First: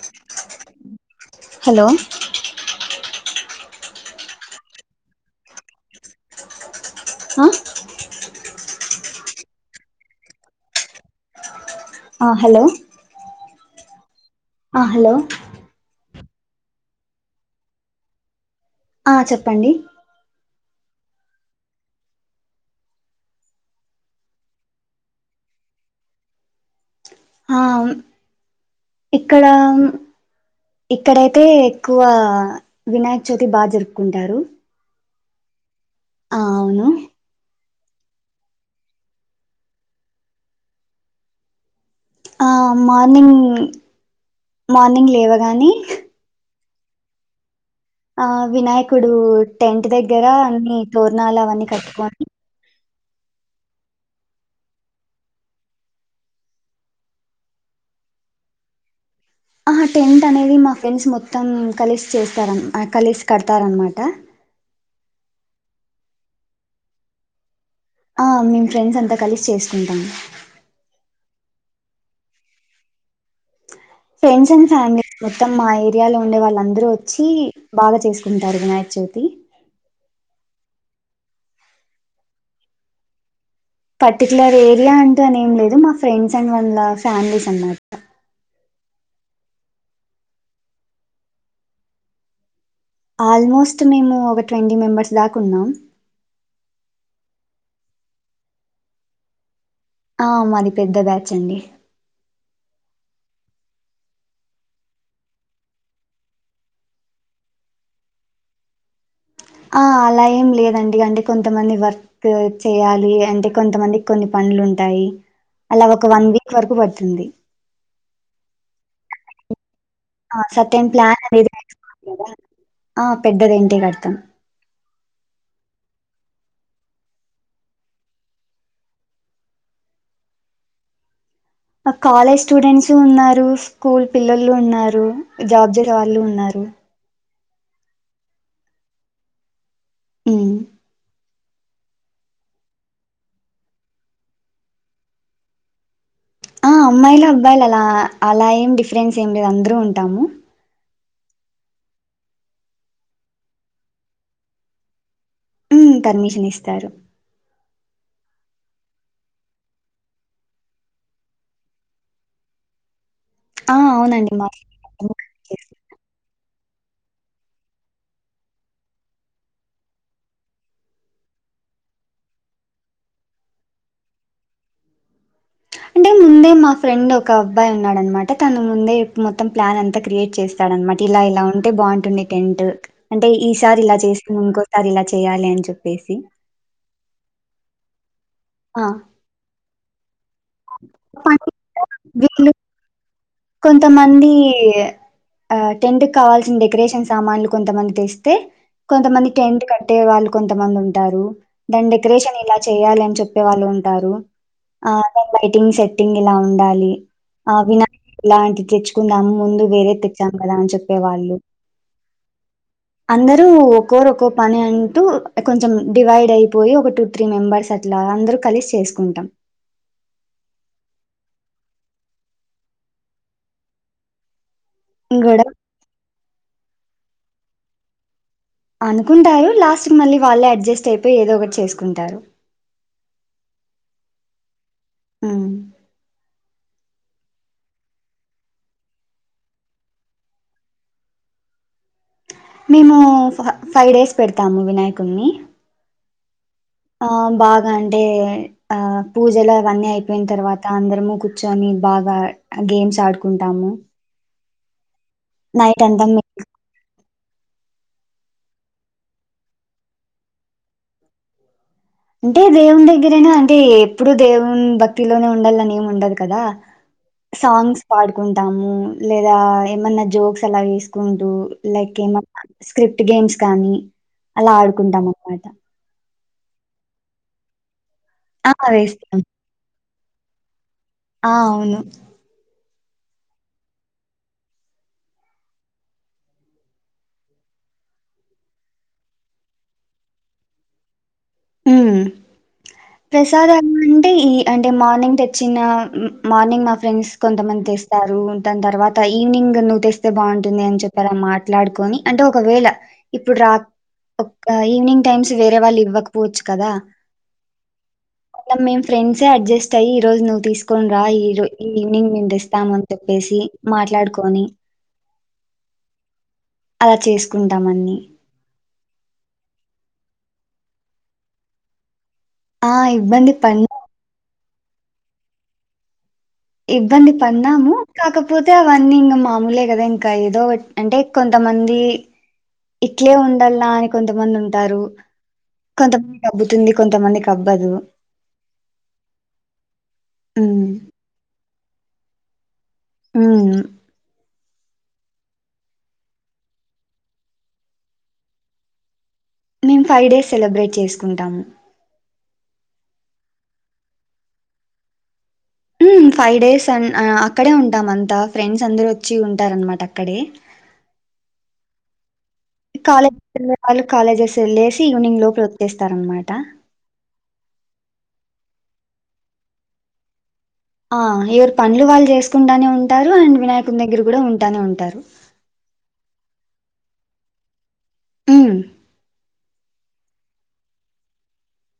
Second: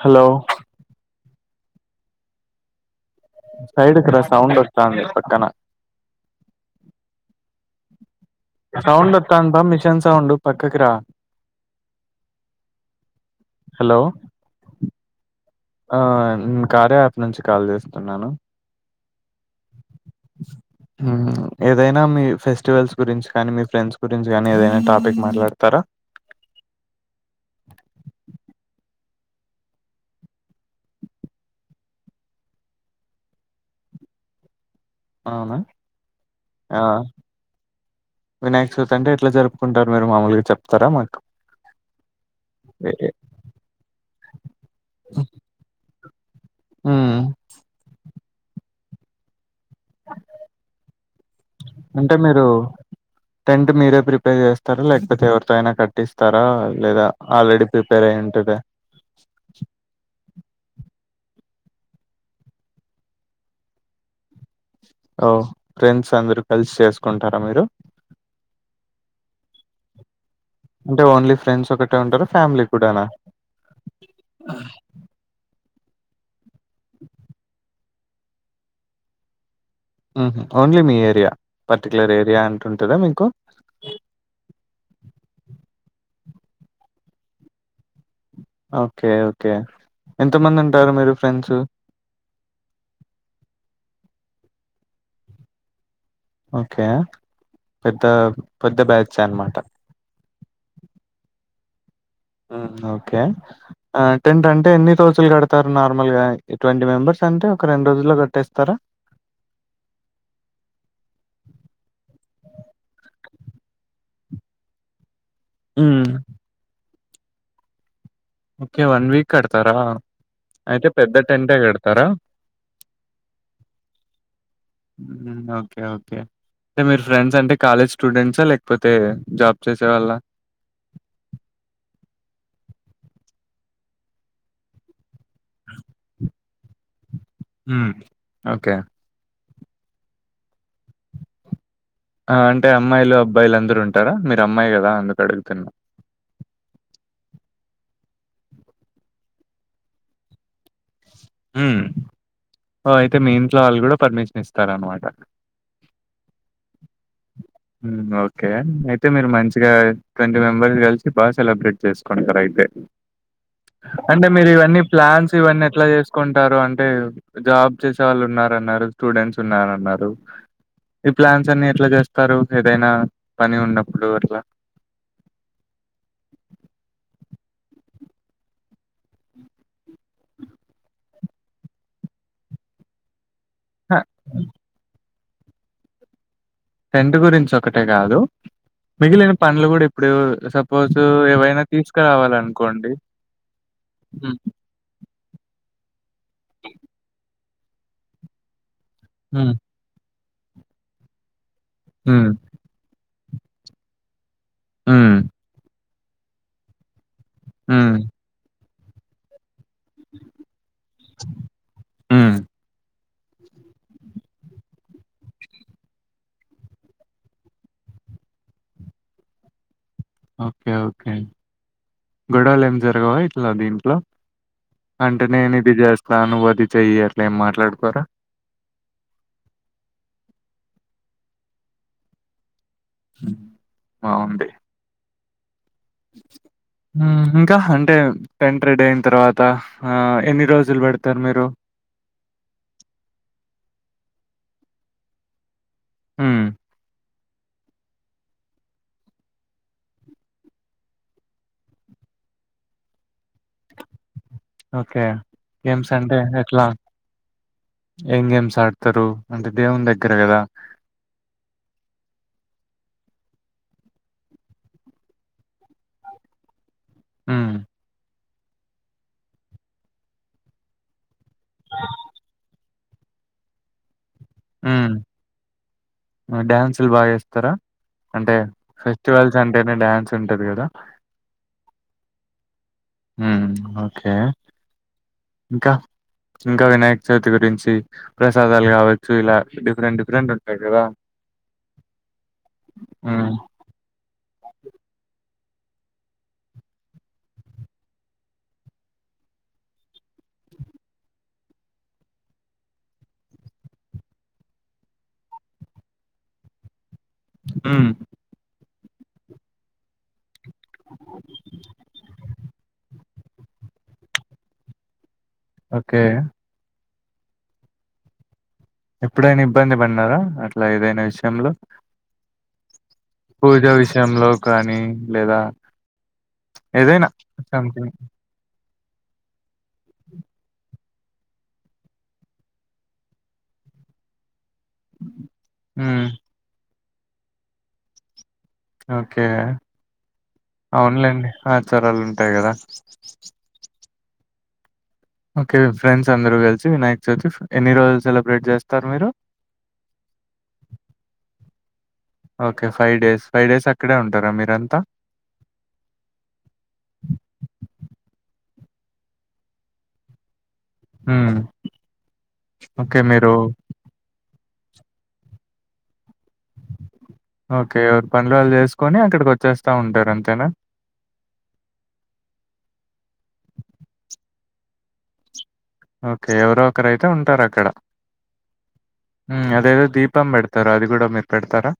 Hello hello side కి రా సౌండ్డొంతందీ పక్కన. ఆ సౌండోతంద్ ప మిషన్ సౌండ్ పక్కకి రా. ఆ హలో హలో ఆ హలో ఆ న్ కార్య యాప్ నుంచి కాల్ జేస్తున్నాను. ఆ చెప్పండి. మ్ ఏదైనా మీ ఫెస్టివల్స్ గురించి కానీ మీ ఫ్రెండ్స్ గురించి కానీ ఏదైనా టాపిక్ మాట్లాడతారా. ఆ ఇక్కడ ఇక్కడైతే ఎక్కువ వినాయక్ చవితి బా జరుపుకుంటారు. అవునా ఆ వినాయక్ చవితి అంటే ఎట్లా జరుపుకుంటారు మీరు మామూలుగా చెప్తారా మాకు. ఆ మార్నింగ్ మార్నింగ్ లేవగానే. హ్మ్ ఆ వినాయకుడు టెంట్ దగ్గర అన్ని తోర్నాలు అవన్నీ అంటే కట్టుకొని. మీరు టెంట్ మీరే ప్రిపేర్ జెస్తారా ల్యాక్పోతే ఎవరితో అయినా కట్టిస్తారా. లేదా ఆల్రెడీ ప్రిపేర్ అయ్యుంటదా. హహ టెంట్ అనే ది మా ఫ్రెండ్స్ మొత్తం కలిస్ చేస్తారన్ ఆ కలిసి కడతారన్మాట ఓ ఫ్రెండ్స్ అందరు కలిసి చేసుకుంటారా మీరు హ మేము ఫ్రెండ్స్ అంతా కలిసి చేసుకుంటము అంటే ఓన్లీ ఫ్రెండ్స్ ఒకటే ఉంటారు ఫ్యామిలీ కూడానా ఫ్రెండ్స్ అండ్ ఫ్యామిలీ మొత్తం మా ఏర్ యాలో ఉండే వాళ్ళందరూ వచ్చి బాగా చేసుకుంటారు వినాయక్ చవితి ఉ హు ఓన్లీ మీ ఏరియా పర్టిక్యలర్ ఏరియా అంటుంటదా మీకు పర్టికులర్ ఏరియా అంటూ అనేం లేదు మా ఫ్రెండ్స్ అండ్ వల ఫ్యామిలీస్ అన్నమాట ఓకే ఓకే ఎంత మంది ఉంటారు మీరు ఫ్రెండ్స్ ఆల్మోస్ట్ మేము ఒక ట్వంటీ మెంబర్స్ దాకున్నాం ఓకే పెద్ద పెద్ద బ్యాచ్ అనమాట ఆ మాది పెద్ద బ్యాచ్ అండి హామ్ ఓకే టెంట్ అంటే ఎన్ని రోజులు కడతారు నార్మల్గా ట్వంటీ మెంబెర్స్ అంటే ఒక రెండు రోజుల్లో కట్టేస్తారా ఆ అలా ఏం లేదండి అంటే కొంతమంది వర్క్ చేయాలి అంటే కొంతమందికి కొన్ని పనులు ఉంటాయి అలా ఒక హ్మ్. వన్ వీక్ వరకు పడుంది ఉంది ఓకే వన్ వీక్ ఆడతారా హ సర్టెన్ ప్లాన్ వేసుకోవాలి కదా ఆ పెద్ద రెంటే కడతాం ఓకే ఓకే అంటే మీరు ఫ్రెండ్స్ అంటే కాలేజ్ స్టూడెంట్సా లేకపోతే జాబ్ చేసే వాళ్ళ కాలేజ్ స్టూడెంట్స్ ఉన్నారు స్కూల్ పిల్లలు ఉన్నారు జాబ్జ వాళ్ళు ఉన్నారు ఉమ్ ఓకే ఉమ్ ఆ అంటే అమ్మాయిలు అబ్బాయిలు అందరు ఉంటారా మీరు అమ్మాయి కదా అందుకు అడుగుతున్నా ఆ అమ్మాయిలు అబ్బాయిలు అలా అలా ఏం డిఫరెన్స్ ఏం లేదు అందరూ ఉంటాము హమ్ ఓ అయితే మీ ఇంట్లో వాళ్ళు కూడా పర్మిషన్ ఇస్తార అనమాట హామ్ పర్మిషన్ ఇస్తారు ఓకే అయితే మీరు మంచిగా ట్వంటీ మెంబెర్స్ కలిసి బాగా సెలబ్రేట్ చేసుకుంటారు అయితే ఆ అంటే అవునండి మా మీరు ఇవన్నీ ప్లాన్స్ ఇవన్నీ ఎట్లా చేసుకుంటారు అం అ జాబ్ చేసే వాళ్ళు ఉన్నన్నారు స్టూడెంట్స్ ఉన్నన్నారు ఈ ప్లాన్స్ అన్ని ఎట్లా చేసు వస్తారు ఏదైనా పని ఉన్నప్పుడు అట్లా అంటే ముందే మా ఫ్రెండ్ ఒక అబ్బాయి ఉన్నాడనమాట తన ముందేడు మొత్తం ప్లాన్ అంతా క్రియేట్ చేస్తాడనమాట ఇలా ఇలా ఉంటే బాగుంటుండంది టెంట్ అని అంటే ఈసారి అహా! చేస్తున్నాం ఇంకోసారి ఇలా చేద్దాం చేయాలి అని చెప్పేసి టెంట్ గురించి ఒకటే కాదు ఆ మిగిలిన పండ్లు కూడా ఇప్పు ఇప్పుడు సపోజ పని- ఏవైనా వీళ్ళు తీసుకురావాలనుకోండి కొంతమంది హ్మ్. ఆ టెంట్ కావాల్సిన డెకరేషన్ సామాన్లు కొంతమంది తెస్తే కొంతమంది హ్మ్. టెంట్ కట్టేవాళ్ళు కొంతమంది ఉంటారు దాని హ్మ్. డెకరేషన్ ఇలా చేయాలిని చెప్ప చేసే వాళ్ళు ఉంటారు ఆ హ్మ్. బైటింగ్ చెట్ పటింగ్ ఇలా ఉండాలి ఆ వినా హ్మ్. వండి తెచ్చుకుందాము ముందు వేరే తెచ్చాం కదా అని చెప్పేవాళ్ళు హ్మ్. అందరుూ ఒక్కోరు ఒక్కో పని అంటూ కొంచెం డివైడ్ అయిపోయి ఒక టూ త్రీ మెంబర్స్ అట్లా అందరు కలిసి చేసుకుంటాం ఓకే ఓకే గొడవలు ఏం జరగవా ఇట్లా దీంట్లో అంటే గొడవ నేను ఇది చేస్తా నువ్వ అది చెయ్యి ఏం మాట్లాడుకోరా అనుకుంటారు లాస్ట్ కి మళ్ళీ వాళ్ళే అడ్జస్ట్ అయిపోయ్ ఏదో ఒకటి చేసుకుంటారు బావుంది ఉమ్ ఉమ్ ఇంక అంటే టెంట్ రెడీ అయిన తర్వాత ఎన్ని రోజులు పెడతరు మీరు మేము ఫ ఫైవ్ డేస్ పెడతాము వినాయకున్ని ఉమ్ ఆ బాగ అంటే ఆ పూజలు అవన్ని అయిపోయిన్ తర్వాత అందరము కుచ్చొని బాగా గేమ్స్ ఆడుకుంటాము కే నైట్ గేమ్స్ అంతా అంటే మే ఎట్ల ఏం గేమ్స్ ఆడ్తరు అంటే దేవున్ దగ్గర కదా అంటే దేవున్ దగ్గరైన అంటే ఎప్పుడూ దేవున్ భక్తిలోనే ఉండాల్లనేముండదు కదా హ్మ్. సాంగ్స్ పాడు కుంటాము లేదా ఏమన్న జోక్స్ అలా వేసుకుంటూ లైక్ ఏమన్న స్క్రిప్ట్ గేమ్స్ కానీ అలా ఆడుకుంటాం అన్మాట ఉమ్ డ్యాన్సుల్ బా చేస్తరా అంటే ఆ వేస్తాం ఫెస్టివల్స్ అంటేనే డ్యాన్స్ ఉంటది కదా ఆ అవును ఉమ్ ఓకే ఇంక ఇంకా వినాయకచవితి గురించి ప్రసాదాలు కావచ్చు ఇలా డిఫరెంట్ డిఫరెంట్ ఉంటాయ్ కదా ఉమ్ ఉమ్ ప్రసాదమ్ అంటే ఈ అంటే మార్నింగ్ టె చిన్న మార్నింగ్ మా ఫ్రెండ్స్ కొంతమంది తెస్తారు దాన్ తర్వాత ఈవినింగ్ నువ్వు తెస్తే బాగుంటుంది అని చెప్పి అలా మాట్లాడుకోని అంటే ఒకవేళ ఇప్పుడు రా ఒక ఈవినింగ్ టైమ్స్ వేరే వాళ్ళు ఇవ్వక పోచ్చ్ కదా ఉమ్ మేం ఫ్రెండ్సే అడ్జస్ట్ అయ్యి ఈ రోజు నువ్వు తీసుకోని రా ఈరో ఈ ఈవినింగ్ మేమ్ తెస్తాము అని చెప్పేసి మాట్లాడుకోని ఒకే అలా చేసుకుంటామన్ని ఎప్పుడైన ఇబ్బంది పన్నారా అట్ల ఏదైనా విషయంలో ఆ ఇ పూజా విషయంలో కానీ లేదా ఏదైనా ఇబ్బంది పన్నాము సంథింగ్ కాకపోతే వన్ని ఇంగ మామూలే కద ఇంక ఏదో అంటే కొంతమంది ఇట్లే ఉండల్ల అని కొంతమందు టారు ఉమ్ కొంతమందికబ్బుతుంది కొంతమందికబ్బదు ఒకే హ్మ్. అవున్లేండి ఆచారాలు ఉంటాయ్ కదా ఉమ్ ఒకే ఫ్రెండ్స్ అందరు కలిసి వినాయక్చవితి ఫిఫ్ ఎన్ని రోజులు సెలబ్రేట్ చేస్తారు మీరు మేమ్ ఫైవ్ డేస్ సెలబ్రేట్ చేసుకుంటాము okay five days five days అక్కడే ఉంటారా మీరంతా ఫైవ్ డేస్ అక్కడే ఉంటాం అంతా ఫ్రెండ్స్ అందరుూ వచ్చి ఉంటార అనమాట అక్కడే ఆ కాలేజ్ళ్ కాలేజ్ లేసి ఈవినింగ్ లోపు వతిస్తార అనమాట ఓకే ఎవరి పనులు వాళ్ళు చేసుకొని అక్కడికి వచ్చేస్తా ఉంటారు అంతేనా ఆ ఎవరు పనులు వాళ్ళు చేసుకుంటానే ఉంటారు అండ్ వినాయకుని దగ్గర కూడా ఉంటానే ఉంటారు ఓకే ఎవరో ఒకరుైతే ఉంటారు అక్కడ తన్ అదేదో దీపం పెడతారా అది కూడా మీరు పెడతారా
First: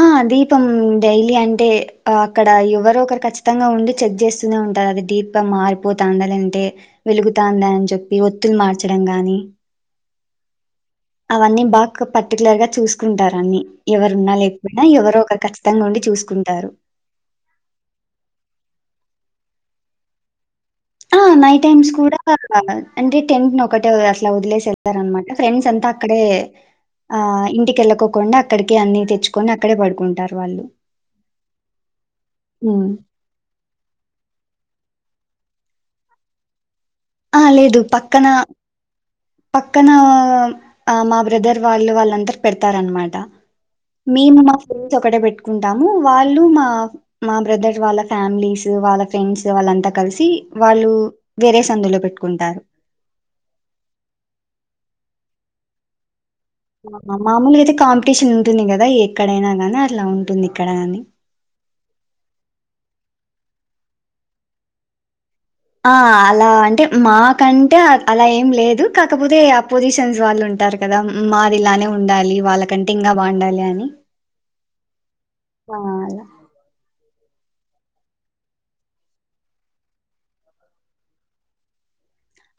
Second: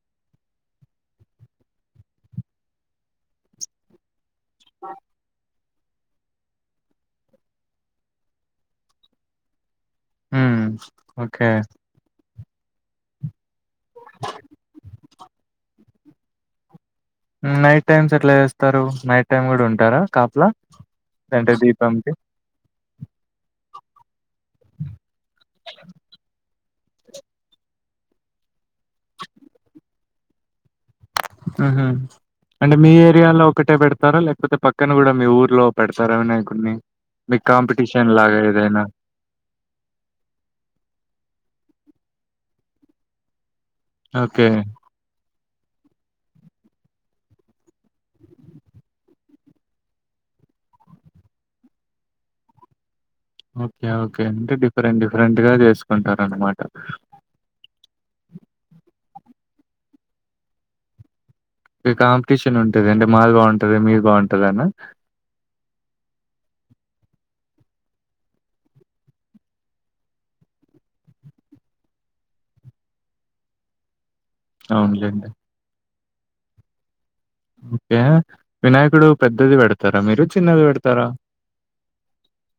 ఆ దీపం డైలీ అంటే అక్కడ ఎవరో ఒకరు ఖచ్చితంగా ఉండి చెక్ చేస్త ఉంట అ మార్ పోతాండాలంటే వెలుగుతాందా అని చెప్పి ఒత్తులు మార్చడం గాని మ్ అవన్నీ బాక పట్ పర్టికులర్ గా చూసుకుంటారు అన్ని ఎవరు ఉన్నా లేకుయినా ఎవరు ఒక ఖచ్చితంగా ఉండి చూసుకుంటారు నైట్ టైమ్స్ ఎట్లా చేస్తారు నైట్ టైమ్ కూడా ఉంటారా కాపలా ఆ అంటే నైట్ టైమ్స్ దీపంకి? కూడా అంటే టెంట్ ఒకటే ఇలా వదిలేసేస్తారు అనమాట ఫ్రెండ్స్ అంతా అక్కడే ఆ ఇంటికిళ్ళకోకుండా అక్కడికి అన్ని తెచ్చుకొని అక్కడే పడుకుంటారు వాళ్ళు ఆహ అంటే హ్మ్. మీ ఏరియాలో ఒకటే పెడతారా లేకపోతే పక్కన కూడా మీ ఊరు లో పెడతారు వినయకుడిని ఆ లేదు పక్కన పక్కన మా బ్రదర్ వాళ్ళు వాళ్ళ అందరు పెడతారనమాట మీ ఓకే. మా ఫ్రెండ్స్ ఒకటె పెట్ ంటాము వాళ్ళు మా మా బ్రదర్ వాళ్ళ ఫ్యామిలీస్ వాళ్ళ ఫ్రెండ్స్ వాళ్ళంతా కలిసి వాళ్ళు వేరే సందులో పెట్టుకుంటారు ఓకే ఓకే అంటే డిఫరెంట్ డిఫరెంట్ గా చేసుకుంటారు అనమాట మామూలుగా అయితే కాంపిటీషన్ ఉంటుంది కదా ఎక్కడైనా గాని అట్లా ఉంటుంది ఇక్కడ కాని కాంపిటీషన్ ఉంటది అంటే మాది బాగుంటది మీది బాగుంటదా అనా ఆ అలా అంటే మాకంటే అలా ఏం లేదు కాకపోతే అపోజిషన్స్ వాళ్ళు ఉంటారు కదా, మాది ఇలానే ఉండాలి వాళ్ళకంటే ఇంకా బాగుండాలి అని అవునులేండి ఆ లా ఓకే వినాయకుడు పెద్దది పెడతారా మీరు చిన్నది పెడతారా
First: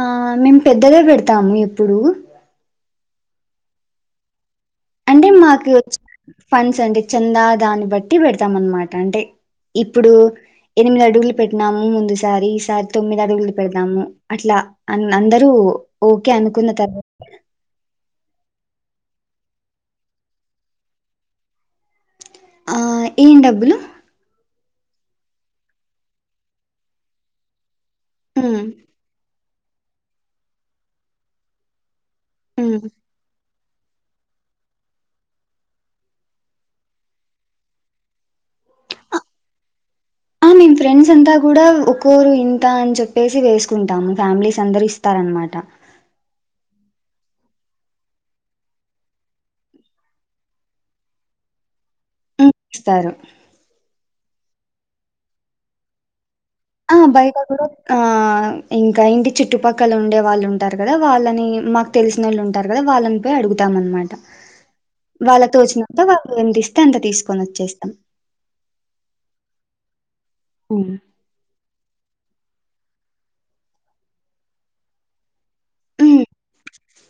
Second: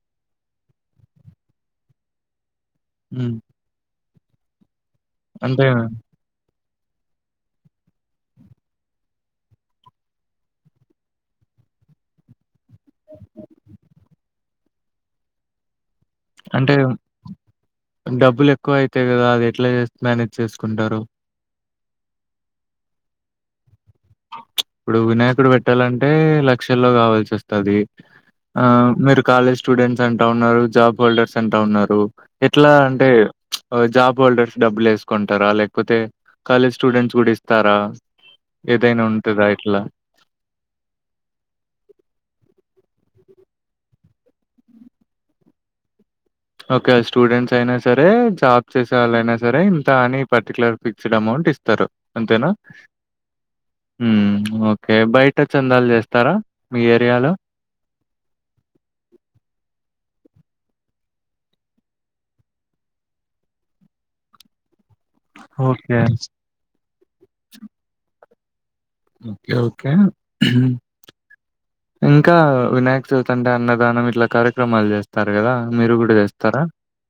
ఆ మేము పెద్దదే పెడతాము ఎప్పుడూ ఊ అంటే మాకు ఫండ్స్ అంటే చందా దాన్ని బట్టి పెడతాం అనమాట అంటే ఇప్పుడు ఎనిమిది అడుగులు పెట్టినాము ముందుసారి ఈసారి తొమ్మిది అడుగులు పెడదాము అట్లా అన్ అందరూ ఓకే అనుకున్న తర్వా క్కువ అయితాయు కదా అది ఎట్ల చే మేనేజ్ చేసుకుంటారు ఆ ఏం డబ్బులు ఇప్పుడు వినాయకుడు పెట్టాలంటే లక్షల్లో కావాల్సి వస్తది ఉమ్, ఆ మీరు కాలేజ్ స్టూడెంట్స్ అంటా ఉన్నారు జాబ్ హోల్డర్స్ అంటా ఉన్నారు ఎట్లా ఉమ్. అంటే జాబ్ హోల్డర్స్ డబ్బులు వేసుకుంటారా లేకపోతే కాలేజ్ స్టూడెంట్స్ కూడా ఇస్తారా ఏదైనా ఉంటదా ఇట్లా? ఆ మేము ఫ్రెండ్స్ అంతా కూడా ఒక్కోరూ ఇంత అని చెప్త ప్పేసి వేసుకుంటాము ఫ్యామిలీస్ అందరు ఇస్తారనమాట ఓకే స్టూడెంట్స్ అయినా సరే జాబ్ చేసే వాళ్ళైనా సరే ఇంత అని పర్టికులర్ ఫిక్స్డ్ అమౌంట్ ఇస్తారు అంతేనా ఇస్తారు హ ఓకే బయట చందాలు చేస్తారా ఆ బయట కూడా ఆ ఇంకా ఇంటి చుట్టుపక్కల ఉండేవా వాళ్ళు ఉంటారు కదా వాళ్ళని మాకు తెలిసిన వాళ్ళు ఉంటారు కదా వాళ్ళని పోయి అడుగుతాం అనమాట వాళ్ళ తోచినంత ఓకే. వాళ్ళు ఎంత ఇస్తే అంత తీసుకొని వచ్చేస్తాం ఓకే ఓకే ఉమ్ ఇంకా వినాయక్ చవితంటే అన్నదానం ఇట్లా కార్యక్రమాలు చేస్తారు కదా ఉమ్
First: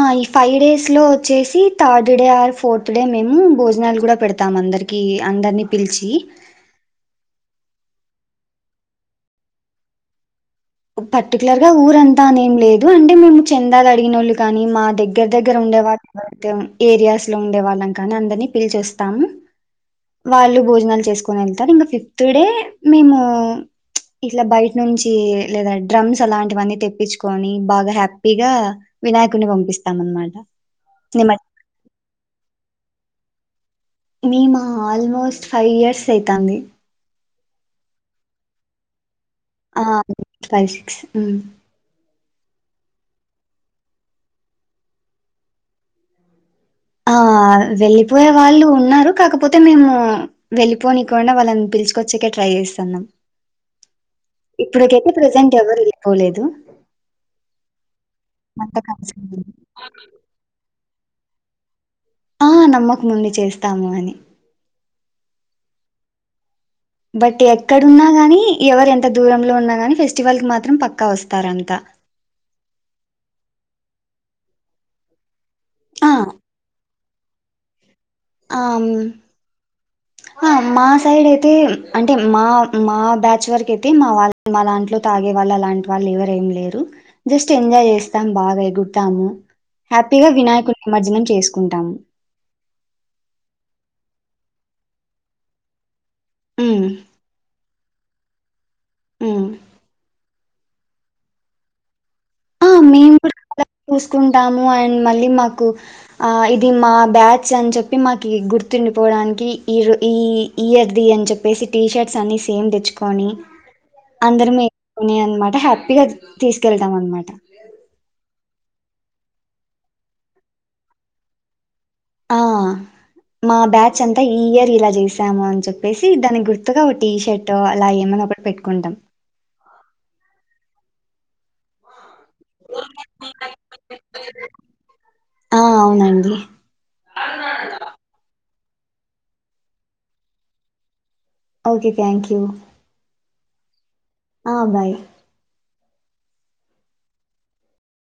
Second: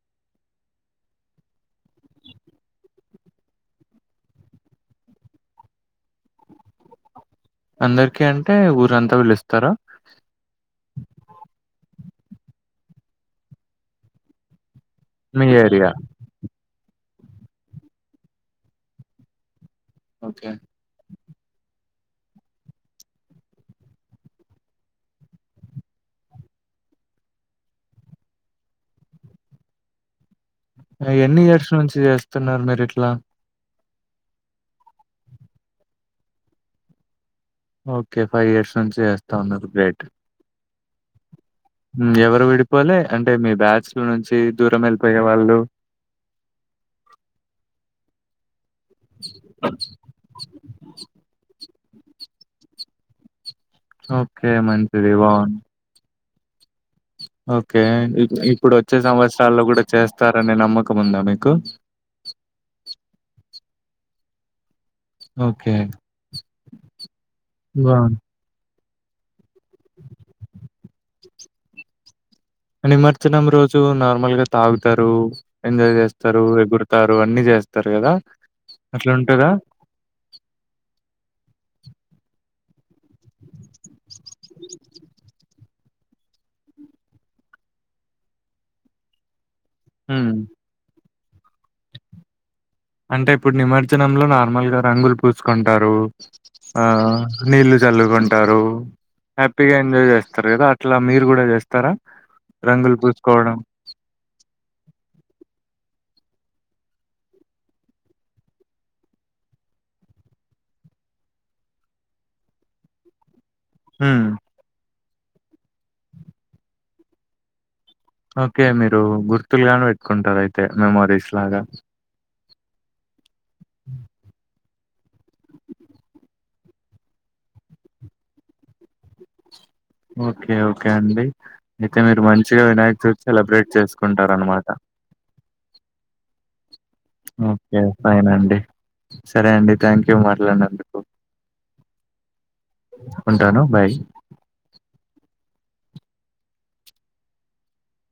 ఆ ఈ ఫైవ్ డేస్ లో వచ్చేసి third day or fourth day అ మేము భోజనాలు కూడా పెడతాం అందరికి అందరినీ పిలిచి అందరికి అంటే ఊరంతా పిలుస్తార పర్టికులర్ గా ఊరంతా అని ఏం లేదు అంటే మేము చందాలు అడిగినోళ్ళు కాని మాది దగ్గర మీ దగ్గర ఉండే ఏరియా. వాళ్ళ ఏరియాస్ లో ఉండే వాళ్ళం కానీ అందరినీ పిలిచేస్తాము ఓకే. వాళ్ళు భోజనాలు చేసుకొని వెళ్తారు ఇంకా ఫిఫ్ టుడే మేము ఇట్లా బయట నుంచి లేదా డ్రమ్స్ అలాంటివన్నీ తెప్పించుకొని బాగా హ్యాపీగా వినాయకుని పంపిస్తాం అనమాట ఎన్ని ఇయర్స్ నుంచి చేస్తున్నారు మీరు ఇట్లా మేమా ఆల్మోస్ట్ ఫైవ్ ఇయర్స్ అయితంది ఓకే ఫైవ్ ఇయర్స్ నుంచి ఉన్నారు. ఆ గ్రేట్. పై ఉమ్ ఎవరు విడిపోలే అంటే మీ బ్యాచ్ నుంచి దూరం వెళ్ళిపోయే వాళ్ళు ఆ వెళ్ళిపోయే వాళ్ళు ఉ న్నారు కాకపోతే మేము వెళ్ళిపోనికొండా వాళ్ళని పిలుచుము వచ్చాక ట్రై చేస్తాన్నాం ఓకే. ఇప్పుడికైతే మంచిది. ప్రెజెంట్ బావుంది. ఎవరు లే పోలేదు ఓకే ఇప్పుడు వచ్చే ఉంది. సంవత్సరాల్లో కూడా చేస్తారనే నమ్మకం ఉందా మీకు ఆ నమ్మకముంది చేస్తాము అని ఓకే బట్ బా ఎక్కడున్నా గాని ఎవరు ఎంత అంత దూరంలో ఉన్నా గాని ఫెస్టివల్ కి మాత్రం పక్కా వస్తారంతా నిమజ్జనం రోజు నార్మల్ గా తాగుతారు ఎంజాయ్ ఆ! చేస్తారు ఎగురు ారు అన్ని చేస్తారు కదా ఆహ్, హ్మ్. అట్లా ఉంటదా మా సైడ్ అయితే అంటే మా మా బ్యాచ్ వరకు అయితే మా వాళ్ళ మా దాంట్లో తాగేవాళ్ళు అలాంటి వాళ్ళు ఎవరు ఏం లేరు జస్ట్ ఎంజాయ్ చేస్తాం బాగా ఎగురుతాము హ్యాపిగా హ్మ్. వినాయకులు నిమర్జనం చేసుకుంటాము అంటే ఇప్పుడు నిమజ్జనంలో నార్మల్ గా రంగులు పూసుకుంటారు హ్మ్. ఆ నీలు చల్లుకుంటారు హ్మ్. హ్యాపీగా ఎంజాయ్ చేస్త కదా అట్లా మీరు కూడా చేస్తారా ఆ! రంగులు మేము కూడా పూసుకోవడం అలాగే చూసుకుంటాము అండ్ మళ్ళీ మాకు ఇది మా బ్యాచ్ అని చెప్పి మాకు గుర్తుండిపోవడానికి ఈ ఈ ఇయర్ది అని చెప్పేసి టీ షర్ట్స్ అన్ని సేమ్ తెచ్చుకొని హ్మ్. అందరిమే పోనీ అనమాట హ్యాపీగా తీసుకెళ్తాం అనమాట ఓకే మీరు గుర్తులు గాని పెట్టుకుంటారు అయితే మెమోరీస్ లాగా ఆ మా బ్యాచ్ అంతా ఈ ఇయర్ ఇలా చేసాము అని చెప్పేసి దానికి గుర్తుగా ఓ టీ షర్ట్ అలా ఏమైనా ఒకటీ పెట్టుకుంటాం ఓకే ఓకే అండి ఇక మీరు మంచిగా వినాయక చవితి సెలబ్రేట్ చేసుకుంటారన్నమాట ఆ అవునండి. ఓకే ఫైన్ అండి సరే అండి థ్యాంక్ యూ మాట్లాడినందుకు ఓకే థ్యాంక్ యూ ఉంటాను బాయ్ ఆ బాయ్